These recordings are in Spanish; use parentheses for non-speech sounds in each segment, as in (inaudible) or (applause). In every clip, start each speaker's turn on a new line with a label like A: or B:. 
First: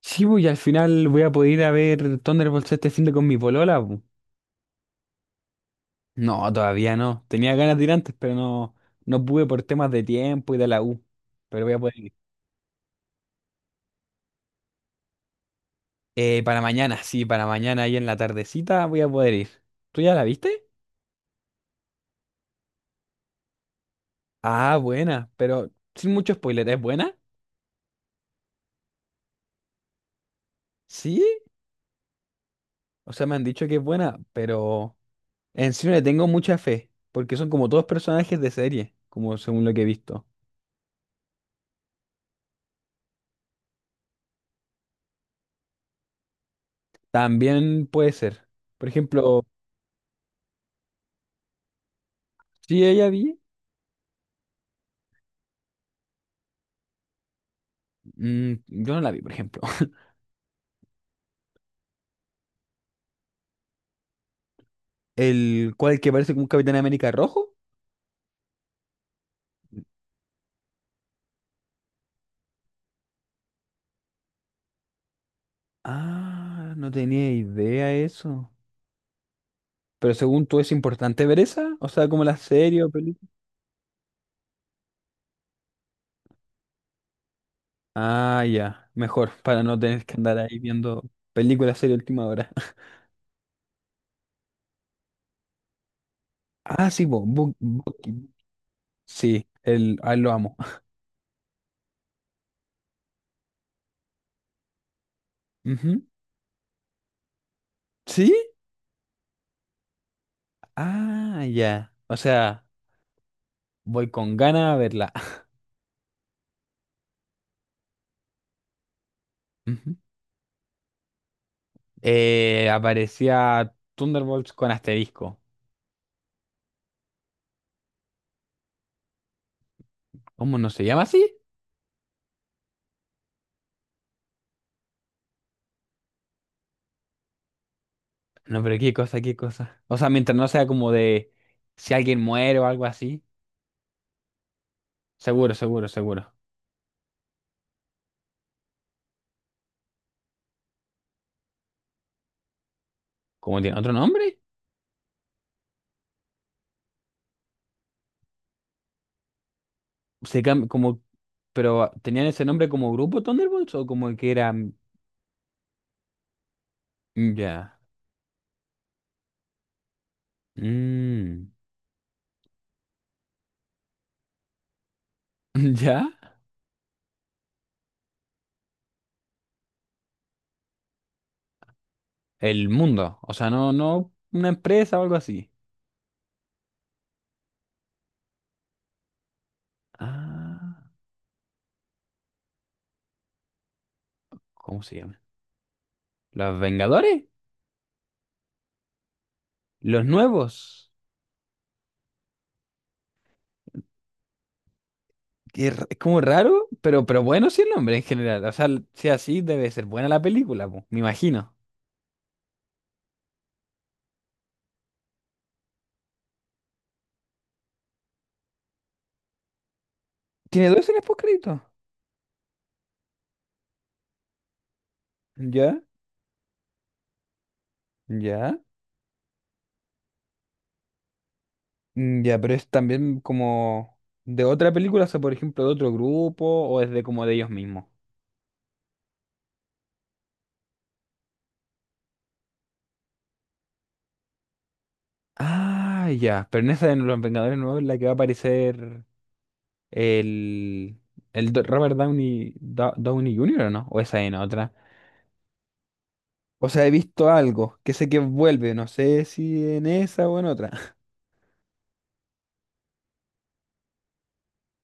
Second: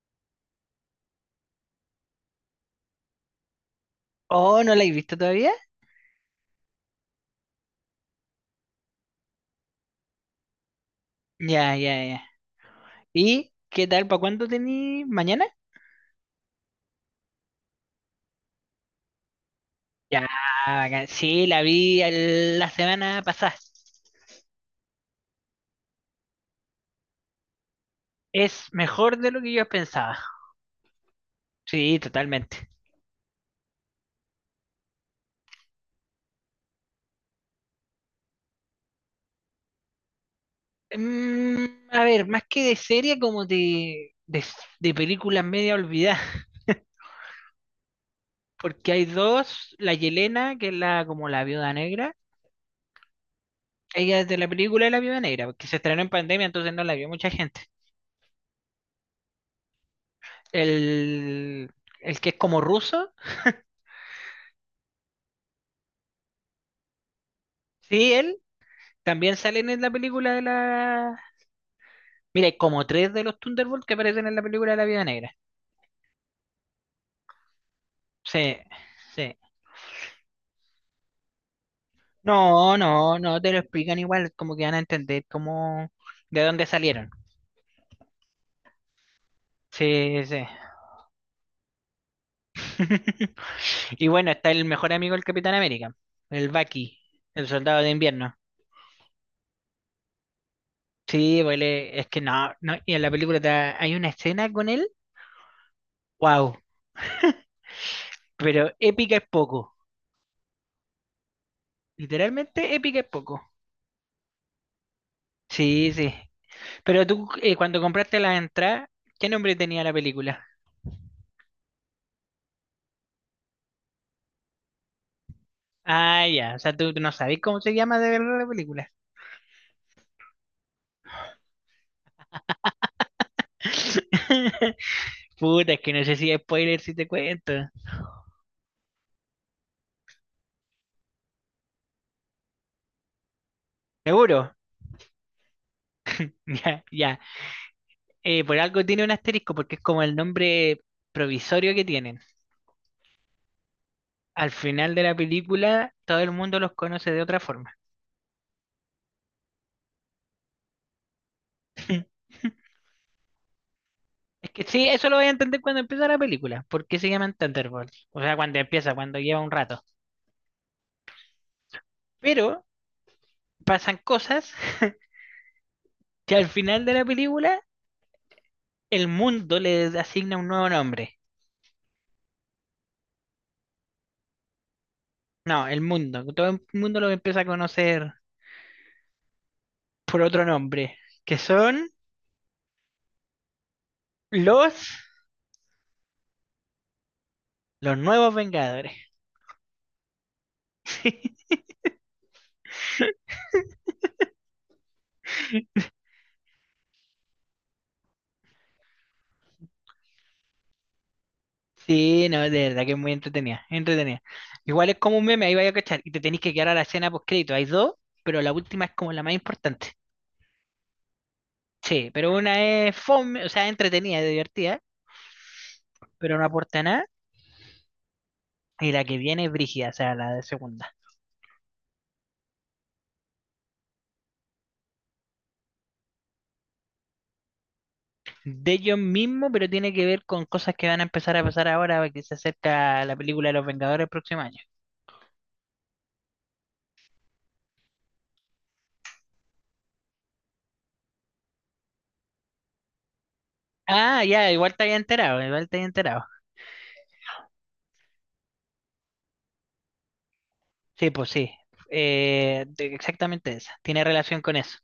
A: Sí, pues, y al final voy a poder ir a ver Thunderbolts este fin de con mi polola, pues.
B: Oh, ¿no la he visto todavía?
A: No, todavía no. Tenía ganas de ir antes, pero no, no pude por temas de tiempo y de la U. Pero voy
B: Ya,
A: a poder
B: ya,
A: ir.
B: ya. ¿Y qué tal? ¿Para cuándo tení? ¿Mañana?
A: Para mañana, sí, para mañana ahí en la tardecita voy a poder ir. ¿Tú ya la
B: Ya,
A: viste?
B: bacán. Sí, la vi la semana pasada.
A: Ah, buena, pero sin mucho spoiler, ¿es buena?
B: Es mejor de lo que yo pensaba.
A: Sí,
B: Sí, totalmente.
A: o sea, me han dicho que es buena, pero en sí no le tengo mucha fe, porque son como todos personajes de serie, como según lo que he visto.
B: A ver, más que de serie, como de películas media olvidadas. (laughs)
A: También puede ser. Por
B: Porque hay
A: ejemplo,
B: dos, la Yelena, que es la como la viuda negra.
A: sí, ella vi.
B: Ella es de la película de la viuda negra, porque se estrenó en pandemia, entonces no la vio mucha gente.
A: Yo no la vi, por ejemplo. (laughs)
B: El, el que es como ruso,
A: ¿El cual que parece como un Capitán América rojo?
B: sí, él. También salen en la película de la... Mira, hay como tres de los Thunderbolts que aparecen en la película de la Vida Negra.
A: Ah, no tenía idea eso.
B: Sí, sí.
A: Pero según tú, ¿es importante ver esa? O sea, como la
B: No,
A: serie o
B: no,
A: película.
B: no te lo explican igual, como que van a entender cómo de dónde salieron.
A: Ah, ya, mejor, para no tener que
B: Sí,
A: andar
B: sí.
A: ahí viendo películas, serie última hora. (laughs)
B: (laughs) Y bueno, está el mejor amigo del Capitán América, el
A: Ah,
B: Bucky,
A: sí,
B: el soldado de
A: Bucky.
B: invierno.
A: Sí, a él lo amo. (laughs)
B: Sí, pues él es que no, no, y en la película hay una escena con él,
A: Ujú.
B: wow,
A: ¿Sí?
B: pero épica es poco,
A: Ah, ya. O sea,
B: literalmente épica es poco.
A: voy con ganas a verla. (laughs)
B: Sí, sí, pero tú, cuando compraste la entrada, ¿qué nombre tenía la
A: Ujú.
B: película?
A: Aparecía Thunderbolts con asterisco.
B: Ah, ya, o sea, tú no sabes cómo se llama de verdad la película.
A: ¿Cómo no se llama así?
B: (laughs) Puta, es que no sé si es spoiler si te cuento.
A: No, pero qué cosa, qué cosa. O sea, mientras no sea como de si alguien muere o algo así.
B: ¿Seguro? (laughs)
A: Seguro, seguro, seguro.
B: Ya, ya. Por algo tiene un asterisco, porque es como el nombre provisorio que tienen.
A: ¿Cómo tiene otro nombre?
B: Al final de la película, todo el mundo los conoce de otra forma.
A: Como, pero ¿tenían ese nombre como grupo Thunderbolts o como que
B: Es
A: era
B: que sí, eso lo voy a entender cuando empieza la película. ¿Por qué se llaman
A: ¿ya?
B: Thunderbolts? O sea, cuando empieza, cuando lleva un rato.
A: Mm,
B: Pero pasan cosas (laughs)
A: (laughs) ¿ya?
B: que al final de la película el mundo le asigna un nuevo nombre.
A: El mundo. O sea, no, no una empresa o algo así.
B: No, el mundo. Todo el mundo lo empieza a conocer por otro
A: Ah,
B: nombre, que son
A: ¿cómo
B: los,
A: se llama? ¿Los Vengadores?
B: los nuevos Vengadores.
A: ¿Los nuevos?
B: (laughs)
A: Es como raro, pero bueno sí el nombre en general. O sea, si así debe ser buena la película, po, me imagino.
B: Sí, no, de verdad que es muy entretenida, entretenida. Igual es como un meme, ahí vaya a cachar, y te tenés que quedar a la escena post crédito. Hay dos, pero la última es como la más importante.
A: Tiene dos escenas postcréditos.
B: Sí, pero una es fome, o sea, entretenida, divertida,
A: Ya,
B: pero no aporta nada,
A: ya.
B: y la que viene es brígida, o sea, la de segunda.
A: Mm, ya, pero es también como de otra película, o sea, por ejemplo, de otro grupo, o es de como de ellos mismos.
B: De ellos mismos, pero tiene que ver con cosas que van a empezar a pasar ahora, que se acerca la película de Los Vengadores el próximo año.
A: Ah, ya. Pero en esa de Los Vengadores Nuevos es la que va a aparecer el, el Robert Downey, Downey Jr., ¿o no? O esa
B: Ah,
A: en
B: ya,
A: otra.
B: igual te había enterado, igual te había enterado.
A: O sea, he visto algo que sé que vuelve, no sé si en esa o en otra. (laughs)
B: Sí, pues sí, exactamente esa, tiene relación con eso.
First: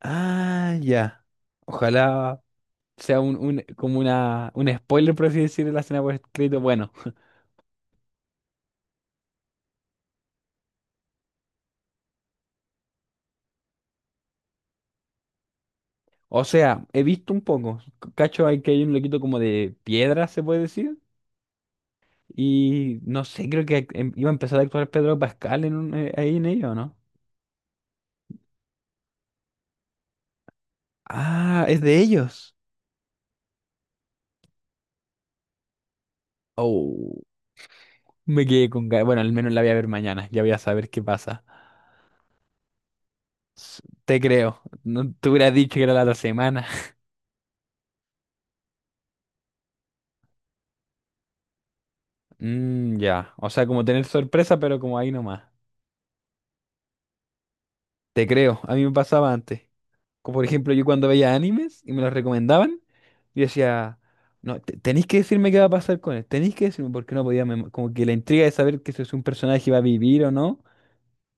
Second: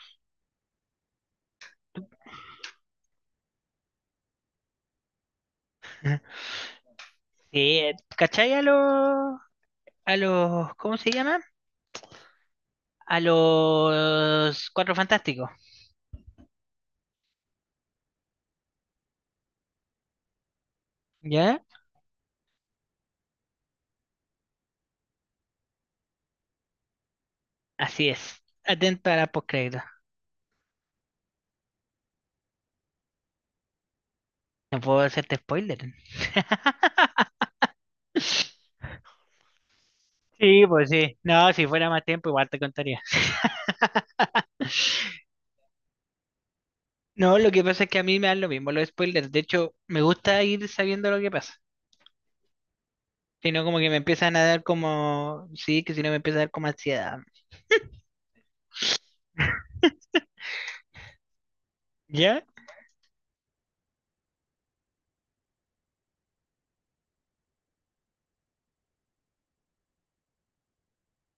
A: Ah, ya. Ojalá sea un, un spoiler, por así decirlo, de la escena post-crédito. Bueno.
B: Sí, ¿cachai a los, ¿cómo se llama? A los Cuatro Fantásticos,
A: O sea, he visto un poco. Cacho, hay que hay un loquito como de piedra, se puede decir.
B: ¿ya?
A: Y no sé, creo que iba a empezar a actuar Pedro Pascal en ahí en ello, ¿no?
B: Así es, atento a la postcrédito.
A: Ah, es de ellos.
B: No puedo hacerte spoiler.
A: Oh, me quedé con ganas. Bueno, al menos la voy a ver mañana. Ya voy a
B: Sí, pues
A: saber qué
B: sí.
A: pasa.
B: No, si fuera más tiempo, igual te contaría.
A: Te creo. No te hubiera dicho que era la otra semana. (laughs)
B: No, lo que pasa es que a mí me dan lo mismo los spoilers. De hecho, me gusta ir sabiendo lo que pasa.
A: Mm, ya. O
B: Si no,
A: sea,
B: como
A: como
B: que me
A: tener
B: empiezan a
A: sorpresa,
B: dar
A: pero como ahí nomás.
B: como, sí, que si no me empieza a dar como ansiedad.
A: Te creo. A mí me pasaba antes. Como por ejemplo, yo cuando veía animes y me los
B: ¿Ya?
A: recomendaban, yo decía, no, tenéis que decirme qué va a pasar con él, tenéis que decirme porque no podía, como que la intriga de saber que si es un personaje va a vivir o no,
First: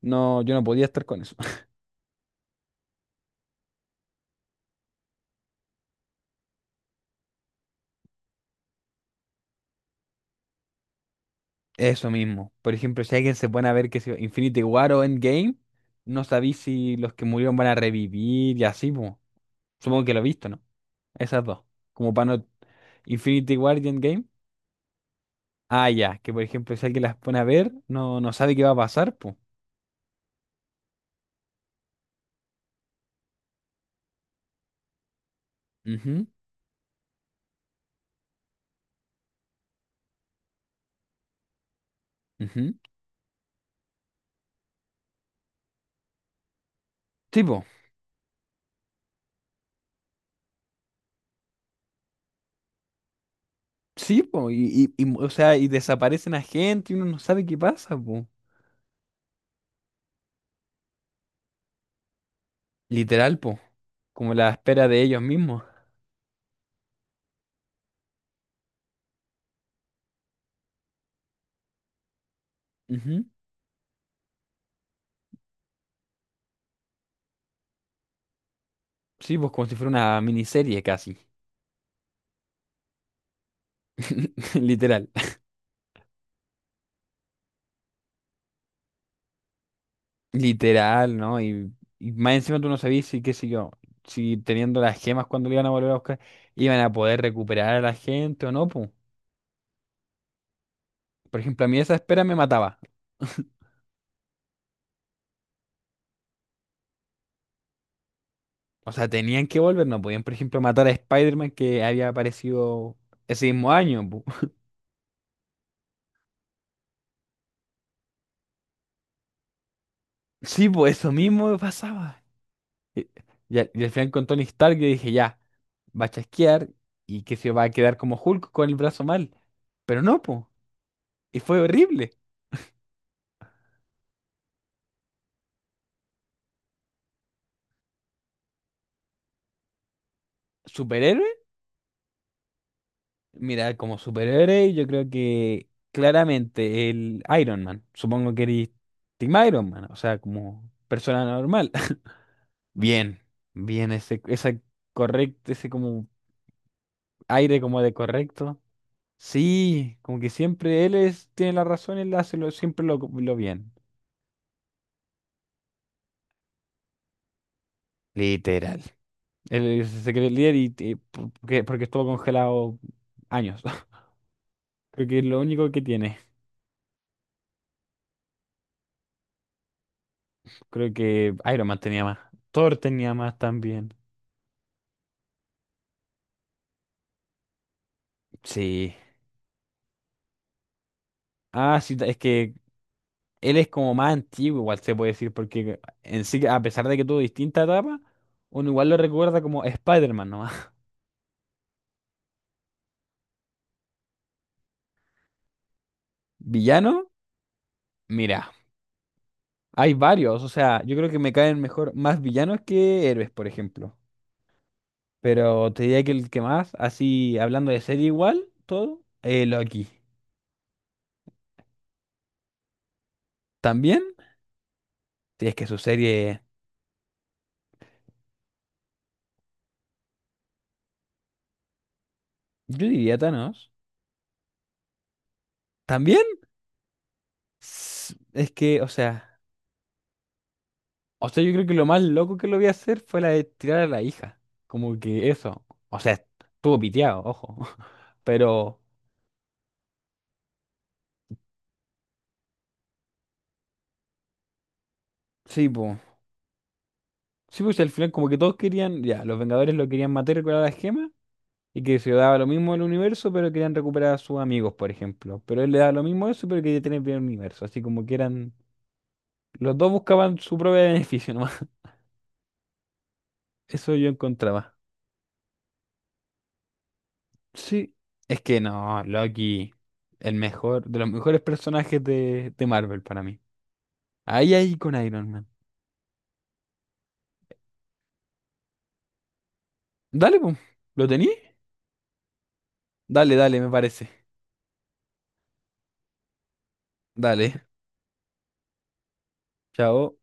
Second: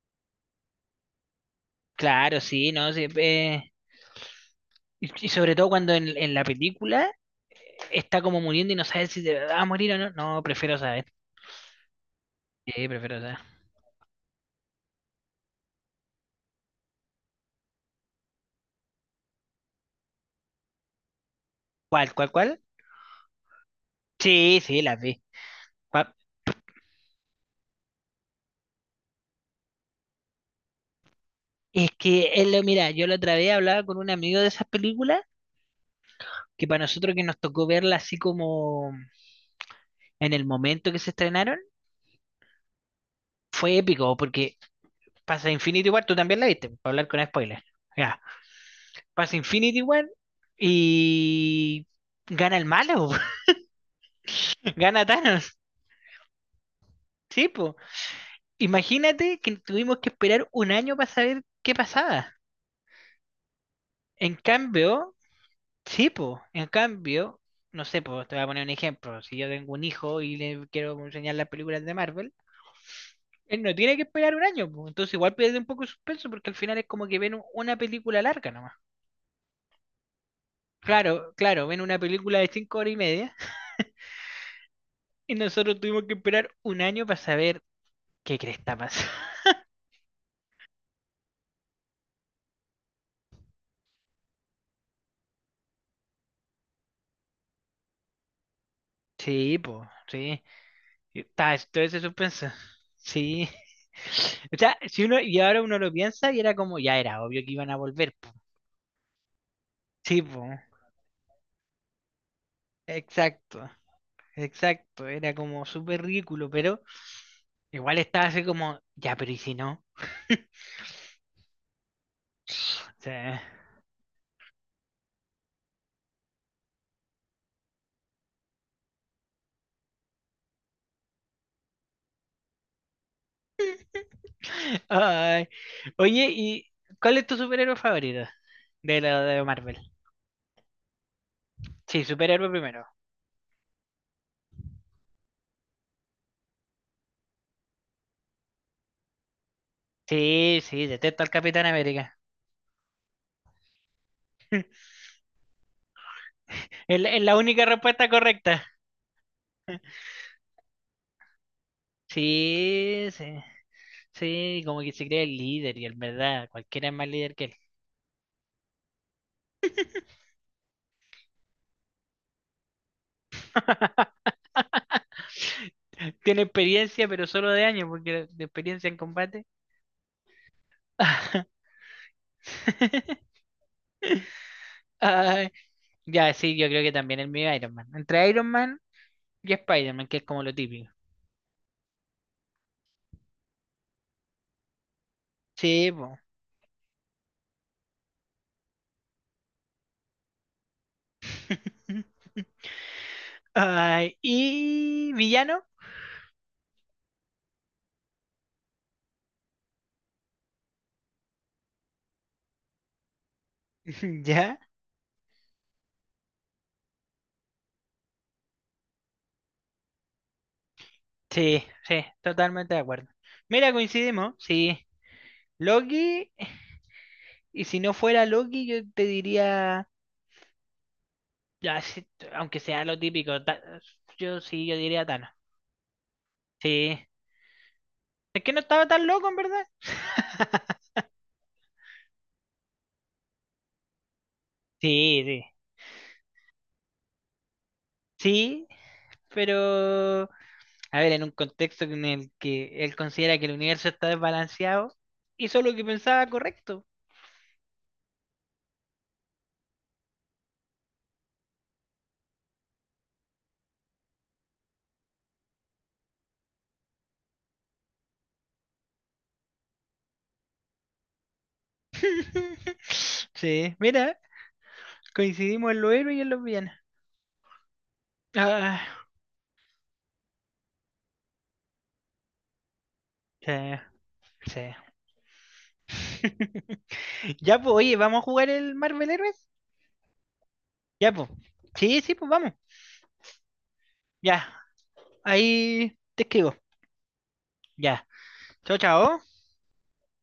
A: no, yo no podía estar con eso. (laughs)
B: Claro, sí, ¿no? Sí, y sobre todo cuando en la película está como muriendo y no sabes si de va a morir o no. No, prefiero saber.
A: Eso mismo. Por
B: Sí,
A: ejemplo, si
B: prefiero
A: alguien
B: saber.
A: se pone a ver que si Infinity War o Endgame, no sabéis si los que murieron van a revivir y así, po. Supongo que lo he visto, ¿no? Esas dos. Como
B: ¿Cuál, cuál,
A: para no...
B: cuál?
A: Infinity War y Endgame.
B: Sí, sí, las vi.
A: Ah,
B: Cua-
A: ya, que por ejemplo, si alguien las pone a ver, no, no sabe qué va a pasar, pues.
B: Es que, mira, yo la otra vez hablaba con un amigo de esas películas que para nosotros que nos tocó verla así como en el momento que se estrenaron fue épico porque pasa Infinity War, tú también la viste, para hablar con
A: Sí,
B: spoilers.
A: po.
B: Ya, pasa Infinity War y gana el malo,
A: Sí, po.
B: (laughs)
A: Y, y,
B: gana
A: y, o
B: Thanos.
A: sea, y desaparecen a gente y uno no sabe
B: Sí,
A: qué
B: po.
A: pasa, po.
B: Imagínate que tuvimos que esperar un año para saber qué pasaba.
A: Literal, po. Como
B: En
A: la espera de
B: cambio,
A: ellos mismos.
B: sí, po, en cambio, no sé, po, te voy a poner un ejemplo. Si yo tengo un hijo y le quiero enseñar las películas de Marvel,
A: Ujú.
B: él no tiene que esperar un año, po. Entonces igual pierde un poco de suspenso porque al final es como que ven una película larga nomás.
A: Sí, pues como si fuera una miniserie casi.
B: Claro, claro, ven una película de 5 horas y media (laughs)
A: (laughs) Literal.
B: y nosotros tuvimos que esperar un año para saber qué cresta pasa. (laughs)
A: Literal, ¿no? Y más encima tú no sabías si, qué sé yo, si teniendo las gemas cuando le iban a volver a buscar, iban a poder recuperar a la gente o no, po.
B: Sí, pues, sí.
A: Por
B: Está
A: ejemplo, a mí
B: todo
A: esa
B: ese
A: espera me
B: suspenso.
A: mataba.
B: Sí. (laughs) O sea, si uno, y ahora uno lo piensa y era como, ya era obvio que iban a volver, po.
A: O sea, tenían que volver, no
B: Sí,
A: podían, por
B: pues.
A: ejemplo, matar a Spider-Man que había aparecido ese
B: Exacto,
A: mismo año,
B: exacto. Era como súper ridículo, pero igual estaba así como, ya, pero ¿y si no? (laughs)
A: sí, pues eso mismo me pasaba.
B: O
A: Y,
B: sea,
A: y al final con Tony Stark yo dije, ya, va a chasquear y que se va a quedar como Hulk con el brazo mal. Pero no, pues. Y fue horrible.
B: ay. Oye, ¿y cuál es tu superhéroe favorito de la de Marvel?
A: ¿Superhéroe?
B: Sí, superhéroe primero.
A: Mira, como superhéroe yo creo que claramente el Iron Man. Supongo que eres Team Iron Man, o sea,
B: Sí,
A: como
B: sí, detesto
A: persona
B: al Capitán
A: normal.
B: América.
A: (laughs) Bien, bien, ese, esa correcto, ese como
B: Es la
A: aire
B: única
A: como de
B: respuesta
A: correcto.
B: correcta.
A: Sí, como que siempre él es, tiene la razón, él hace lo, siempre lo,
B: Sí, sí.
A: lo bien.
B: Sí, como que se cree el líder y en verdad, cualquiera es más líder que él.
A: Literal. Él se cree el líder y, y porque estuvo congelado años. (laughs) Creo que es
B: (laughs)
A: lo único que tiene.
B: Tiene experiencia, pero solo de años, porque de experiencia en combate.
A: Creo que Iron Man tenía más. Thor tenía
B: (laughs)
A: más también.
B: Ay, ya, sí, yo creo que también el mío es Iron Man. Entre Iron Man
A: Sí.
B: y Spider-Man, que es como lo típico.
A: Ah, sí, es que él es como más antiguo, igual se puede decir, porque
B: Sí, po.
A: en sí, a pesar de que tuvo distintas etapas, uno igual lo recuerda como Spider-Man nomás.
B: (laughs) Ay, ¿y villano?
A: (laughs) Villano, mira. Hay varios, o sea, yo creo que me caen mejor más villanos que héroes, por ejemplo.
B: (laughs) Ya.
A: Pero te diría que el que más, así hablando de serie igual, todo, Loki.
B: Sí, sí, totalmente de acuerdo. Mira,
A: También,
B: coincidimos, sí.
A: si es que su
B: Loki,
A: serie,
B: y si no fuera Loki, yo te diría, ya, sí, aunque
A: yo
B: sea lo
A: diría
B: típico,
A: Thanos.
B: yo sí, yo diría Thanos.
A: También,
B: Sí, es
A: es
B: que no
A: que,
B: estaba
A: o
B: tan loco, en
A: sea,
B: verdad. (laughs)
A: o sea, yo creo que lo más loco que lo vi hacer fue la de tirar a la hija. Como
B: Sí,
A: que
B: sí,
A: eso, o sea, estuvo piteado, ojo. (laughs)
B: sí,
A: Pero,
B: pero, a ver, en un contexto en el que él considera que el universo está desbalanceado, hizo
A: sí,
B: lo que
A: pues,
B: pensaba correcto.
A: sí, pues al final como que todos querían, ya, los Vengadores lo querían matar con la gema. Y que se daba lo mismo el universo, pero querían recuperar a sus amigos, por ejemplo. Pero él le daba lo mismo eso, pero quería tener bien el universo. Así como que eran. Los dos buscaban su propio beneficio nomás.
B: (laughs)
A: (laughs)
B: Sí,
A: Eso yo
B: mira,
A: encontraba.
B: coincidimos en los héroes y en los villanos.
A: Sí. Es que no,
B: Ah,
A: Loki, el mejor, de los mejores personajes de, Marvel para mí.
B: sí,
A: Ahí,
B: sí.
A: ahí con Iron Man.
B: Ya, pues, oye, ¿vamos a jugar el Marvel Heroes?
A: Dale, pum. ¿Lo
B: Ya, pues.
A: tení?
B: Sí, sí, pues vamos.
A: Dale, dale, me parece.
B: Ya, ahí te escribo.
A: Dale.
B: Ya. Chao, chao.
A: (laughs) Chao.